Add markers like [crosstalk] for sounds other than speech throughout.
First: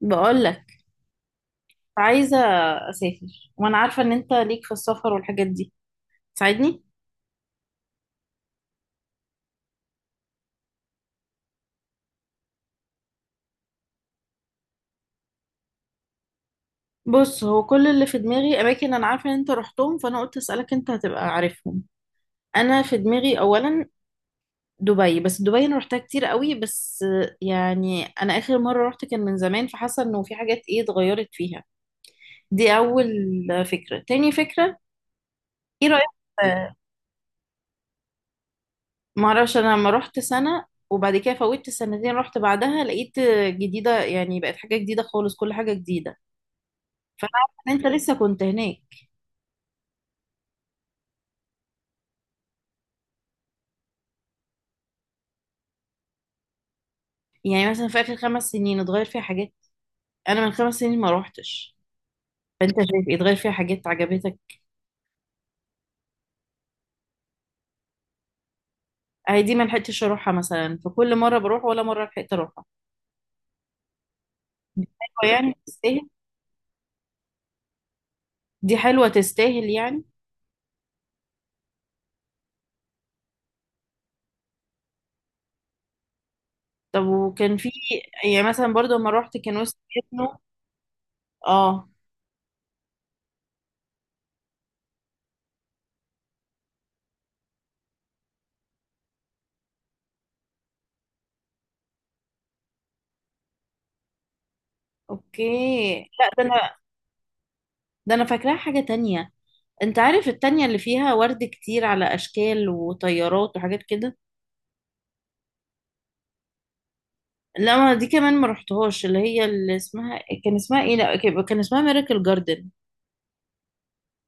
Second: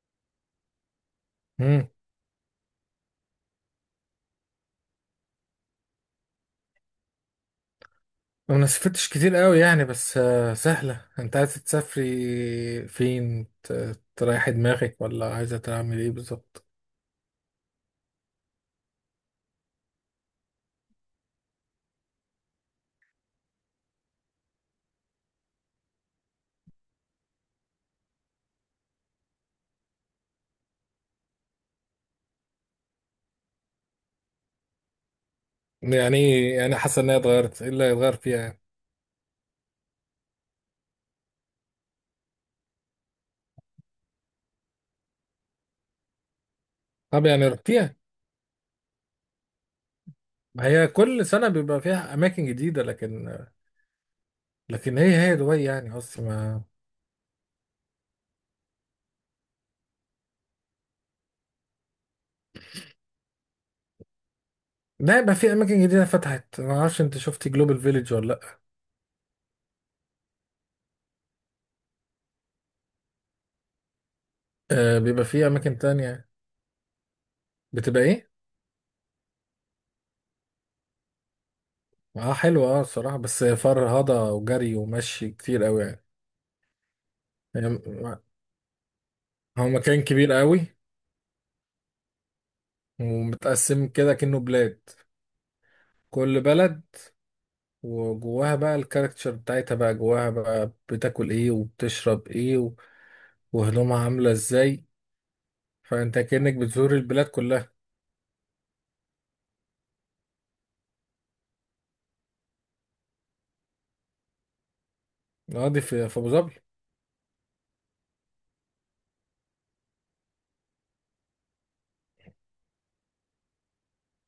بقول لك، امم عايزة أسافر وأنا عارفة إن أنت ليك في السفر والحاجات دي. تساعدني. ما سافرتش كتير قوي يعني، بس سهلة. انت عايزة تسافري فين؟ تريحي دماغك ولا عايزة تعمل ايه بالظبط؟ بص، هو كل اللي في دماغي أماكن أنا عارفة إن أنت رحتهم، فأنا قلت أسألك. أنت هتبقى عارفهم. أنا في دماغي أولا دبي، بس دبي أنا رحتها كتير قوي. بس يعني أنا آخر مرة رحت كان من زمان، فحاسة إنه في حاجات إيه اتغيرت فيها. دي أول فكرة. تاني فكرة، إيه رأيك؟ يعني ايه آه، يعني حاسة انها اتغيرت؟ ايه اللي هيتغير فيها يعني؟ معرفش. أنا لما رحت سنة وبعد كده فوتت سنتين رحت بعدها لقيت جديدة، يعني بقت حاجة جديدة خالص، كل حاجة جديدة. طب فانا يعني عارفه ان انت رحتيها؟ لسه كنت هناك. ما هي كل سنة بيبقى فيها أماكن جديدة، لكن هي دبي يعني، قصدي ما. يعني مثلا في اخر 5 سنين اتغير فيها حاجات. انا من 5 سنين ما روحتش. فانت شايف إيه؟ اتغير فيها حاجات عجبتك؟ لا، يبقى في أماكن جديدة فتحت. ما أعرفش أنت شفتي جلوبال فيليج ولا لأ؟ هي دي ما لحقتش اروحها مثلا، فكل مره بروح ولا مره لحقت اروحها. آه، بيبقى حلوة في يعني؟ أماكن تستاهل؟ تانية. بتبقى إيه؟ دي حلوه تستاهل يعني. أه حلوة، أه الصراحة، بس فرهضة وجري ومشي كتير أوي يعني. طب وكان في، يعني يعني مثلا برضو لما روحت كان هو وسط مكان كبير ابنه. قوي، اه. ومتقسم كده كأنه بلاد، كل بلد وجواها بقى الكاركتشر بتاعتها، بقى جواها بقى بتاكل ايه وبتشرب ايه وهدومها عاملة ازاي. اوكي. فانت لا، ده كأنك انا بتزور البلاد كلها. ده انا فاكراها حاجه تانية. انت عارف التانية اللي فيها ورد كتير على اشكال وطيارات وحاجات كده. اه دي في ابو ظبي. لا ما دي كمان ما رحتهاش، اللي هي اللي اسمها، كان اسمها ايه؟ لا كان اسمها ميراكل جاردن.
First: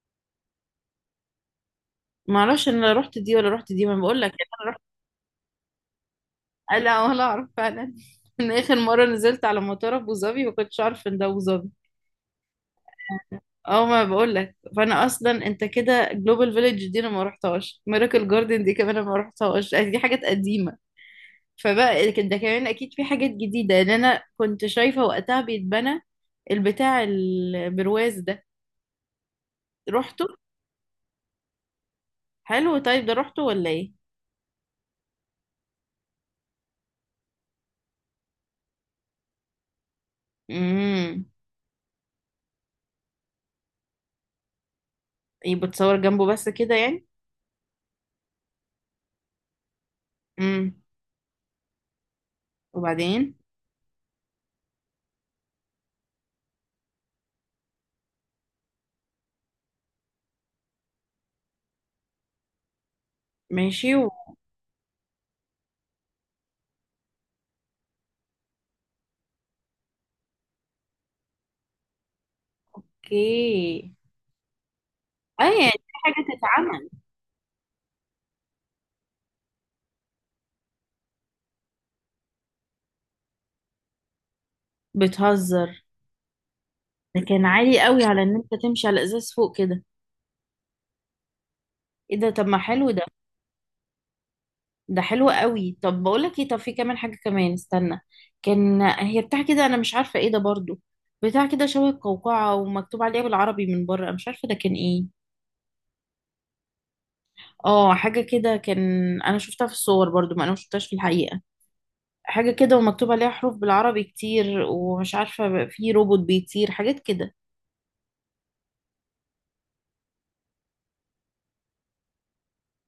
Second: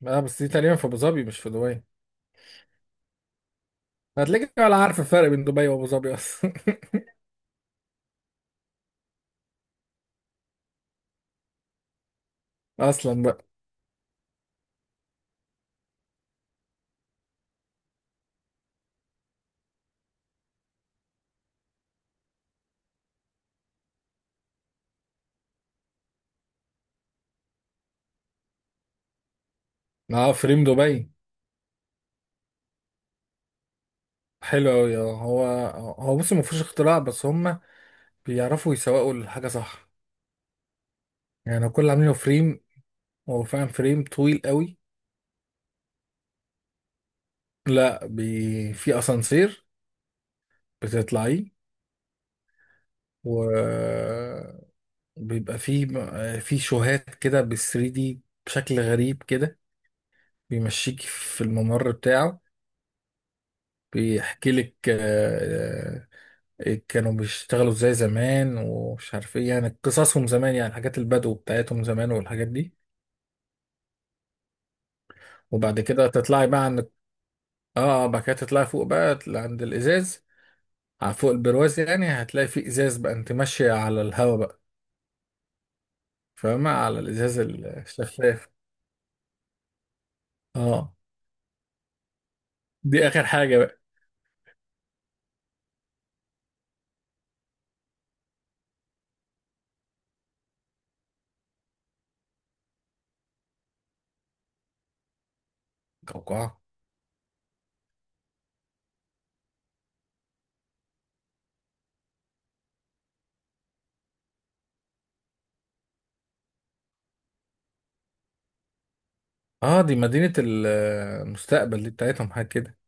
اه بس دي تقريبا في ابو ظبي مش في دبي. ما اعرفش انا رحت دي ولا رحت دي، ما بقول لك هتلاقيك انا ولا رحت. عارف الفرق بين دبي وابو ظبي اصلا. آه، لا ولا اعرف فعلا. [laughs] من اخر مره نزلت على مطار ابو ظبي ما كنتش اعرف ان ده ابو ظبي. [laughs] اصلا بقى. اه ما بقول لك، فانا اصلا انت كده، جلوبال فيليج دي انا ما رحتهاش، ميراكل جاردن دي كمان انا ما رحتهاش، دي حاجات قديمه. فبقى كده ده كمان اكيد في حاجات جديده لان انا كنت شايفه وقتها بيتبنى. البتاع البرواز ده رحته؟ اه فريم دبي. حلو. طيب ده رحته ولا ايه؟ حلو قوي اه. هو هو بص ما فيهوش اختراع، بس هم بيعرفوا يسوقوا الحاجة صح. امم. يعني كل اللي عاملينه فريم، هو فعلا فريم طويل قوي. ايه بتصور جنبه بس كده يعني؟ لا في اسانسير امم. بتطلعيه، وبعدين؟ وبيبقى فيه، في شوهات كده بال 3 دي بشكل غريب كده، بيمشيك في الممر بتاعه، ماشي. بيحكي لك. كانوا بيشتغلوا ازاي زمان، ومش عارف ايه، يعني قصصهم زمان، يعني حاجات البدو بتاعتهم زمان والحاجات دي. اوكي. اه يعني وبعد في كده حاجة تطلعي بقى عند، تتعمل. بعد كده تطلعي فوق بقى عند الازاز، على فوق البرواز يعني. هتلاقي فيه ازاز بقى، انت ماشيه على الهواء بقى، بتهزر. فاهمة؟ على ده الإزاز كان عالي قوي على ان الشفاف. انت تمشي على ازاز فوق كده. اه ايه ده؟ طب ما حلو ده. دي آخر حاجة بقى. ده حلو قوي. طب بقول لك ايه، طب في كمان حاجة كمان، استنى. كان هي بتاع كده، انا مش عارفة ايه ده برضو، بتاع كده شبه القوقعة ومكتوب عليها بالعربي من بره، مش عارفة ده كان ايه. قوقعة؟ اه حاجة كده كان. انا شفتها في الصور برضو، ما انا مشفتهاش في الحقيقة. حاجة كده ومكتوب عليها حروف بالعربي كتير ومش عارفة. في روبوت بيطير، حاجات كده. اه دي مدينة المستقبل دي، بتاعتهم حاجة كده.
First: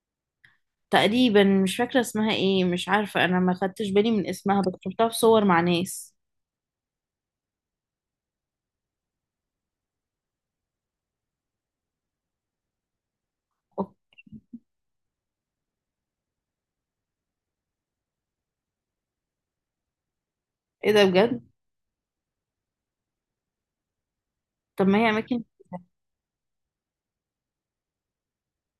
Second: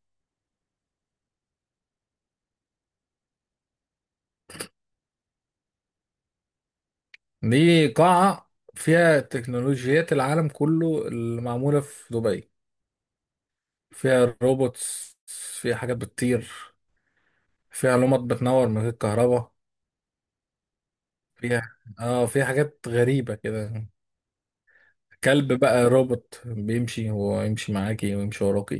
تقريبا مش فاكرة اسمها ايه، مش عارفة، انا ما خدتش بالي من اسمها بس شفتها في صور مع ناس. دي قاعة فيها تكنولوجيات العالم كله اللي معمولة في دبي. أوه. فيها روبوتس، فيها حاجات بتطير، فيها لمبات بتنور من غير كهرباء، ايه ده بجد؟ فيها اه فيها حاجات غريبة كده. طب ما هي اماكن. كلب بقى روبوت بيمشي، ويمشي معاكي، ويمشي وراكي.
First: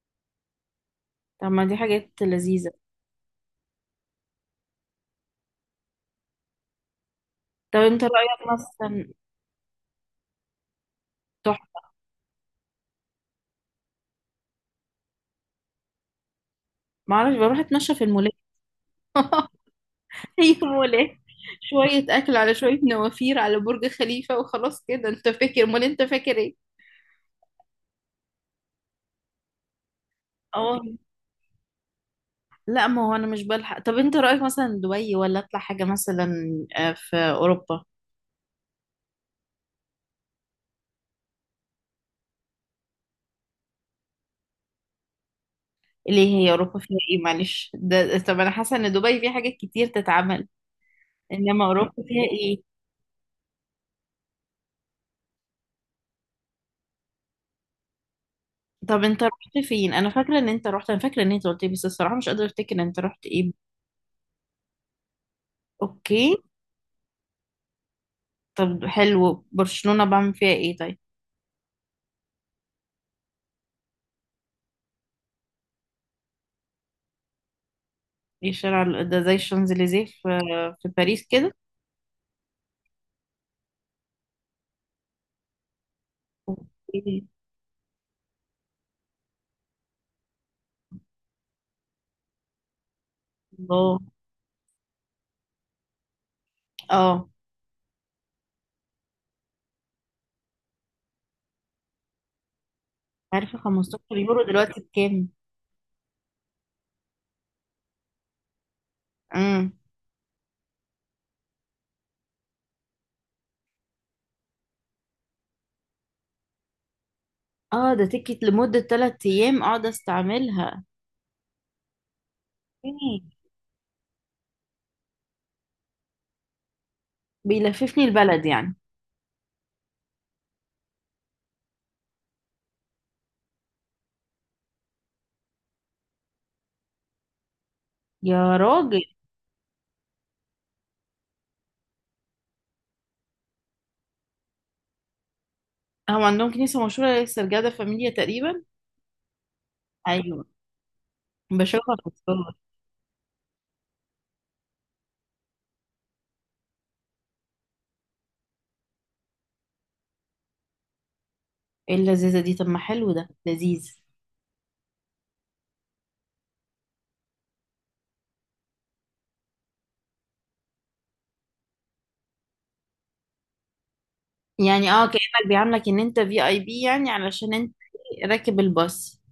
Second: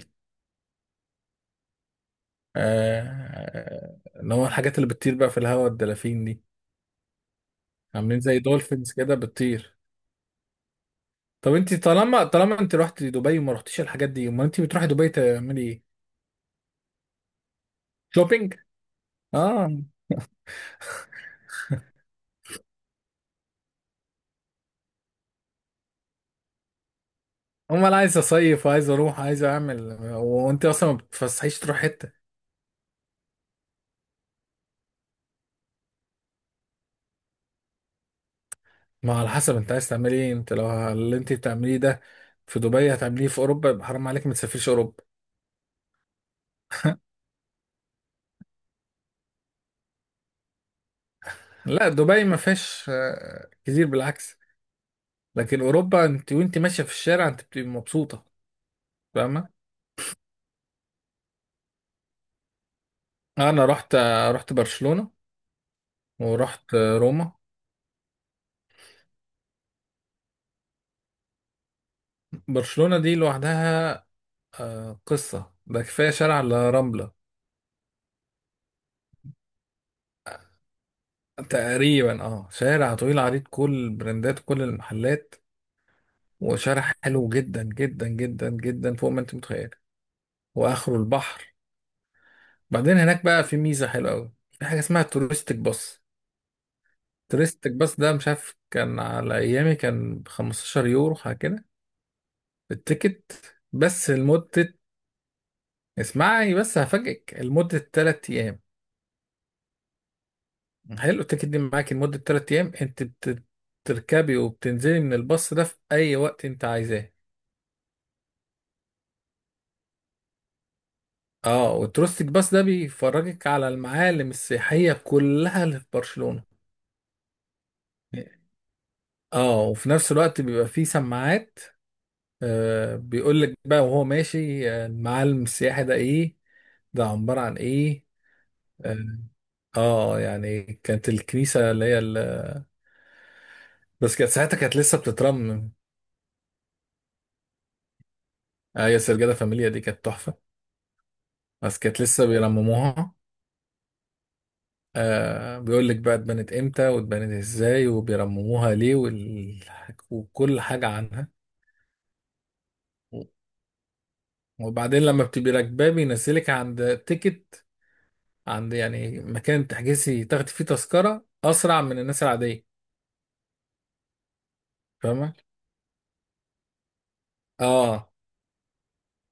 طب ما دي حاجات لذيذة. آه، اللي هو الحاجات اللي بتطير بقى في الهواء، الدلافين دي، طب انت عاملين زي رأيك دولفينز مثلا؟ كده بتطير. طب انت، تحفة. طالما انت رحت دبي وما رحتيش الحاجات دي، امال انت بتروحي دبي تعملي ايه؟ معرفش، بروح اتمشى في المولات. شوبينج؟ اه، [laughs] هي مولات، شوية اكل على شوية نوافير على برج خليفة وخلاص كده. انت فاكر، امال انت فاكر ايه؟ امال عايز اصيف، عايز اروح، عايز اعمل. وانت اه. اصلا ما بتفسحيش تروح حته. لا ما هو انا مش بلحق. طب انت رأيك مثلا دبي ولا اطلع حاجة مثلا في اوروبا؟ ما على حسب انت عايز تعملي ايه. انت لو اللي انت بتعمليه ده في دبي هتعمليه في اوروبا، يبقى حرام عليك ما تسافريش اوروبا. ليه؟ هي اوروبا فيها ايه؟ معلش ده، طب انا حاسة ان دبي فيها حاجات كتير تتعمل، انما لا اوروبا فيها دبي ما ايه؟ فيهاش كتير، بالعكس. لكن اوروبا انت وانت ماشيه في الشارع انت بتبقي مبسوطه. طب انت فاهمه؟ رحت فين؟ انا فاكرة ان انت رحت، انا فاكرة ان انت قلت لي، بس الصراحة مش قادرة افتكر انت رحت انا ايه. رحت برشلونه اوكي. ورحت روما. طب حلو، برشلونة بعمل فيها ايه طيب؟ برشلونة دي لوحدها قصة. ده كفاية شارع الرملة. ايه الشارع ده زي الشانزليزيه في باريس كده؟ تقريبا اه شارع طويل عريض، كل البراندات، كل المحلات، وشارع اوكي. حلو جدا جدا جدا جدا، فوق ما انت متخيل. واخره البحر. بعدين هناك بقى في ميزة الله. حلوة قوي، في حاجة اسمها توريستيك باص. اه توريستيك باص ده، مش عارف كان على ايامي كان ب 15 يورو حاجة كده، التيكت، عارفة 15 بس يورو لمدة، دلوقتي بكام؟ اسمعي بس هفاجئك، لمدة 3 ايام. امم. حلو. التيكت دي معاكي لمدة تلات أيام، أنت بتركبي وبتنزلي من الباص ده في أي وقت أنت عايزاه. اه ده تيكت لمدة 3 أيام اقعد استعملها. اه، وتروستيك باص ده إيه. بيفرجك على المعالم السياحية كلها اللي في برشلونة. بيلففني البلد يعني؟ اه، وفي نفس الوقت بيبقى فيه سماعات، آه بيقول لك بقى وهو ماشي، المعالم السياحي ده ايه، ده عبارة عن ايه. يا راجل. اه يعني كانت الكنيسة اللي هي ال... بس كانت ساعتها كانت لسه بتترمم. هو عندهم كنيسة مشهورة السرجادة فاميليا تقريبا؟ آه يا سرجادة فاميليا دي كانت تحفة، أيوة. بس بشوفها كانت في لسه الصور. بيرمموها. آه بيقول لك بقى، اتبنت امتى، واتبنت ازاي، وبيرمموها ليه، وال... وكل حاجة عنها. ايه اللذيذة دي؟ طب ما حلو ده. لذيذ. وبعدين لما بتبقي راكباه بينزلك عند تيكت، عند يعني مكان تحجزي تاخدي فيه تذكرة أسرع من الناس العادية. يعني اه فاهمة؟ كأنك بيعاملك ان انت في اي بي، يعني علشان انت اه راكب الباص.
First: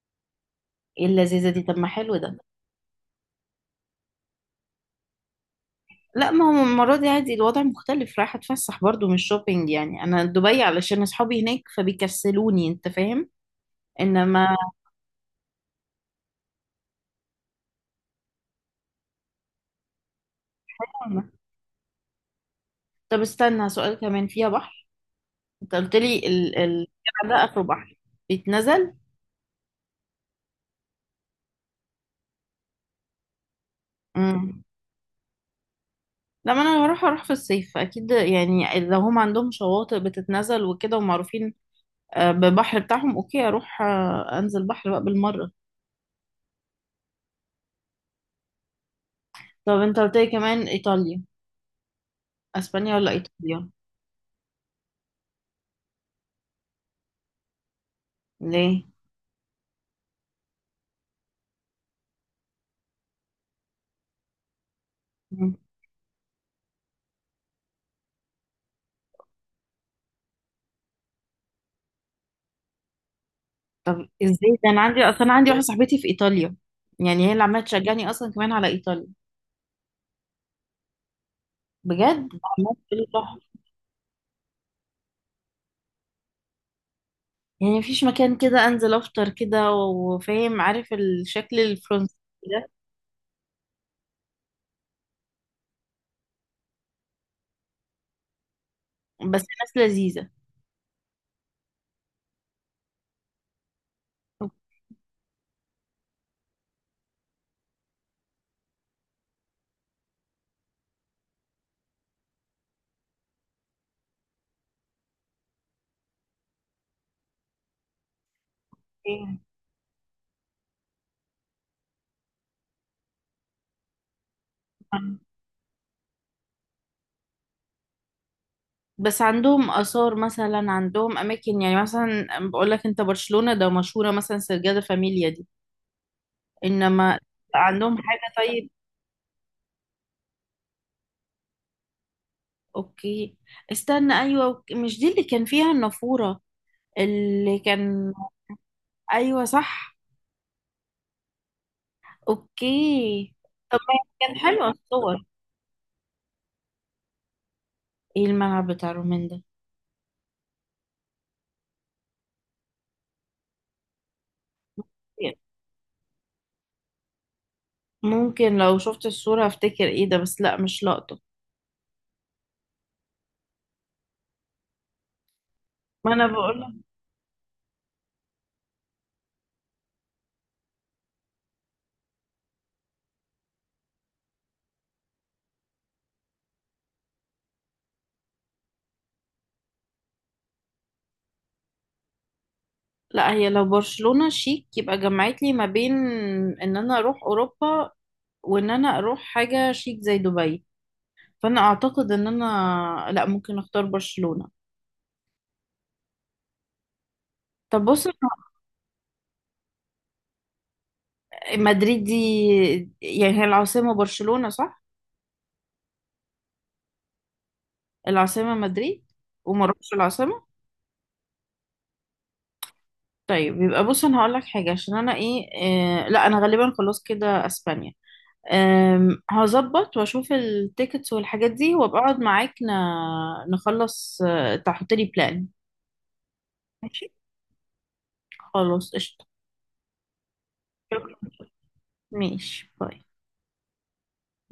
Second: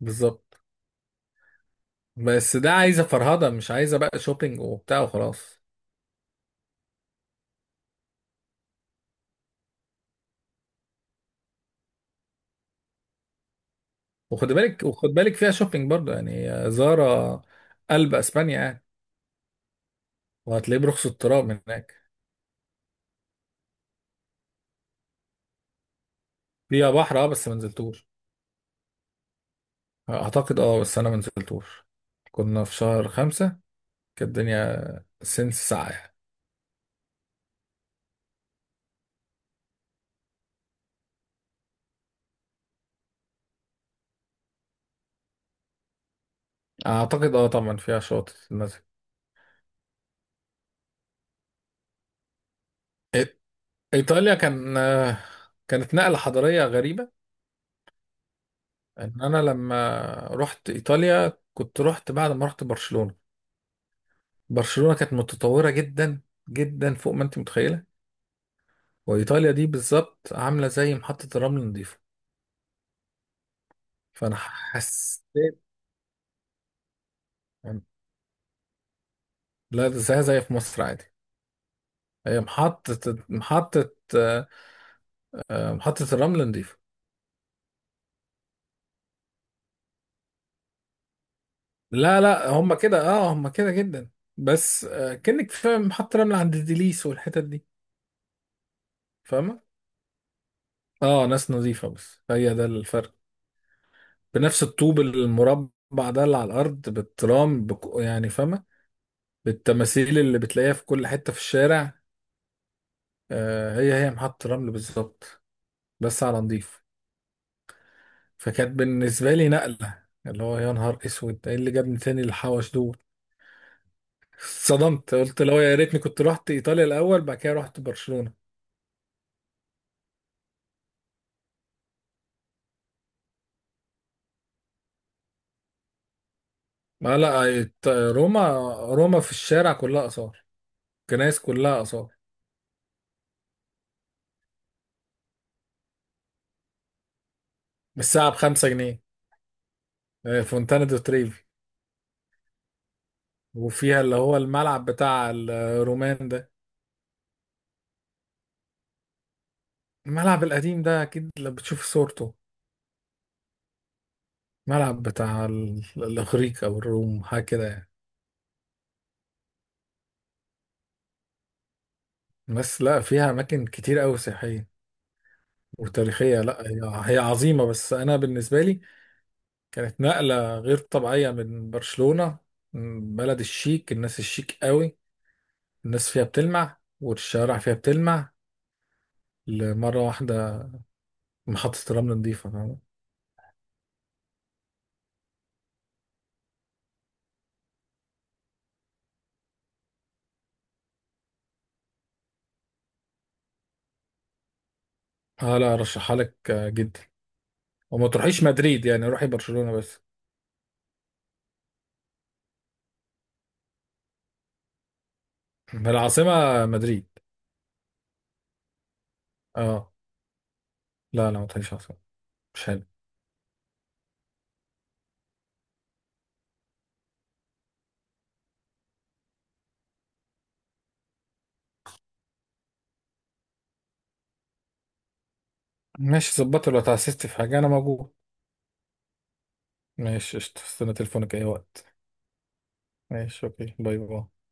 بالظبط. ايه اللذيذة دي؟ طب ما حلو ده. بس ده عايزة فرهضة، مش عايزة بقى شوبينج وبتاع وخلاص. لا ما هو المرة دي عادي، الوضع مختلف، رايحة اتفسح برضو مش شوبينج. يعني انا دبي علشان اصحابي هناك فبيكسلوني، انت فاهم. وخد انما. بالك، وخد بالك فيها شوبينج برضه يعني، زارة، قلب اسبانيا يعني، وهتلاقيه برخص التراب هناك. طب استنى، سؤال كمان، فيها بحر؟ انت قلت لي ال ال فيها بحر اه، الجبل ده بس ما اخره بحر، نزلتوش. بيتنزل؟ اعتقد اه، بس انا منزلتوش. كنا في شهر خمسة، كانت امم. الدنيا سنس ساعة يعني. لما انا هروح في الصيف اكيد، يعني لو هم عندهم شواطئ بتتنزل وكده ومعروفين ببحر بتاعهم، اوكي اروح، انزل بحر بقى بالمره. اعتقد اه، طبعا فيها شواطئ المسجد. طب انت قلت لي كمان ايطاليا، اسبانيا ولا ايطاليا؟ ايطاليا كان كانت نقلة حضارية غريبة. ليه؟ ان انا لما رحت ايطاليا كنت رحت بعد ما رحت برشلونة. برشلونة كانت مم. متطورة جدا جدا، فوق ما انت متخيلة. وايطاليا دي بالظبط عاملة زي محطة الرمل نظيفة. فانا ازاي ده؟ انا عندي اصلا انا عندي حسيت، واحده صاحبتي في ايطاليا، يعني هي اللي عماله تشجعني اصلا كمان على ايطاليا. لا زي في مصر عادي. بجد؟ هي عماله محطة، تقول لي تحفة. محطة محطة الرمل نضيفة. يعني مفيش مكان كده انزل افطر كده وفاهم، عارف الشكل الفرنسي لا لا، ده؟ هم كده اه، هم كده جدا، بس كأنك فاهم محطة رمل عند ديليس والحتت دي، بس فاهمة؟ ناس لذيذة. اه، ناس نظيفة، بس هي ده الفرق. بنفس الطوب المربع ده اللي على الأرض، بالترام يعني فاهمة، بالتماثيل اللي بتلاقيها في كل حتة في الشارع. هي محطة رمل بالظبط، بس على نضيف. فكانت بالنسبة اوكي. لي نقلة، اللي هو يا نهار اسود ايه اللي جابني تاني الحوش دول. [laughs] اتصدمت، قلت لو يا ريتني كنت رحت ايطاليا الاول بعد كده رحت برشلونة. بس عندهم آثار مثلا، عندهم أماكن، يعني مثلا بقول لك، أنت برشلونة ده مشهورة مثلا سرجادة فاميليا دي، إنما ما لا عندهم حاجة روما، طيب؟ روما في الشارع كلها آثار، كنايس كلها آثار. أوكي، استنى. أيوة، أوكي. مش دي اللي كان فيها النافورة اللي كان؟ بالساعة بخمسة جنيه. أيوة صح. فونتانا دو تريفي. أوكي. طب ما وفيها اللي كان هو حلو الملعب الصور. بتاع الرومان ده. إيه الملعب بتاع رومين ده؟ الملعب القديم ده أكيد لو بتشوف صورته، ملعب بتاع الإغريق أو الروم حاجة كده يعني. ممكن لو شفت الصورة افتكر، ايه ده؟ بس لا مش لقطة. بس لا فيها أماكن كتير أوي سياحية ما انا وتاريخية. بقول لا لك. هي عظيمة، بس أنا بالنسبة لي كانت نقلة غير طبيعية من برشلونة، من بلد الشيك، الناس الشيك قوي، الناس فيها بتلمع والشوارع فيها بتلمع. لمرة واحدة محطة الرمل نظيفة، فاهم؟ لا هي لو برشلونة شيك يبقى جمعت لي ما بين ان انا اروح اوروبا وان انا اروح حاجة شيك زي دبي، فانا اعتقد ان انا لا ممكن اختار برشلونة. اه لا ارشحها لك جدا. طب بص، وما تروحيش مدريد يعني، روحي برشلونة بس. مدريد دي يعني هي العاصمة، برشلونة صح؟ العاصمة مدريد. العاصمة مدريد؟ وما اروحش اه العاصمة؟ لا لا، ما تروحيش عاصمة، مش حلو. طيب، يبقى بص انا هقول لك حاجة عشان انا ايه, لا انا غالبا خلاص كده اسبانيا. هظبط واشوف التيكتس والحاجات دي وابقى اقعد معاك نخلص، تحط لي بلان. ماشي، ظبطي لو ماشي. تعسست في حاجة انا موجود. خلاص قشطة. ماشي قشطة. استنى شكرا. تليفونك اي وقت. ماشي باي. ماشي اوكي، باي باي.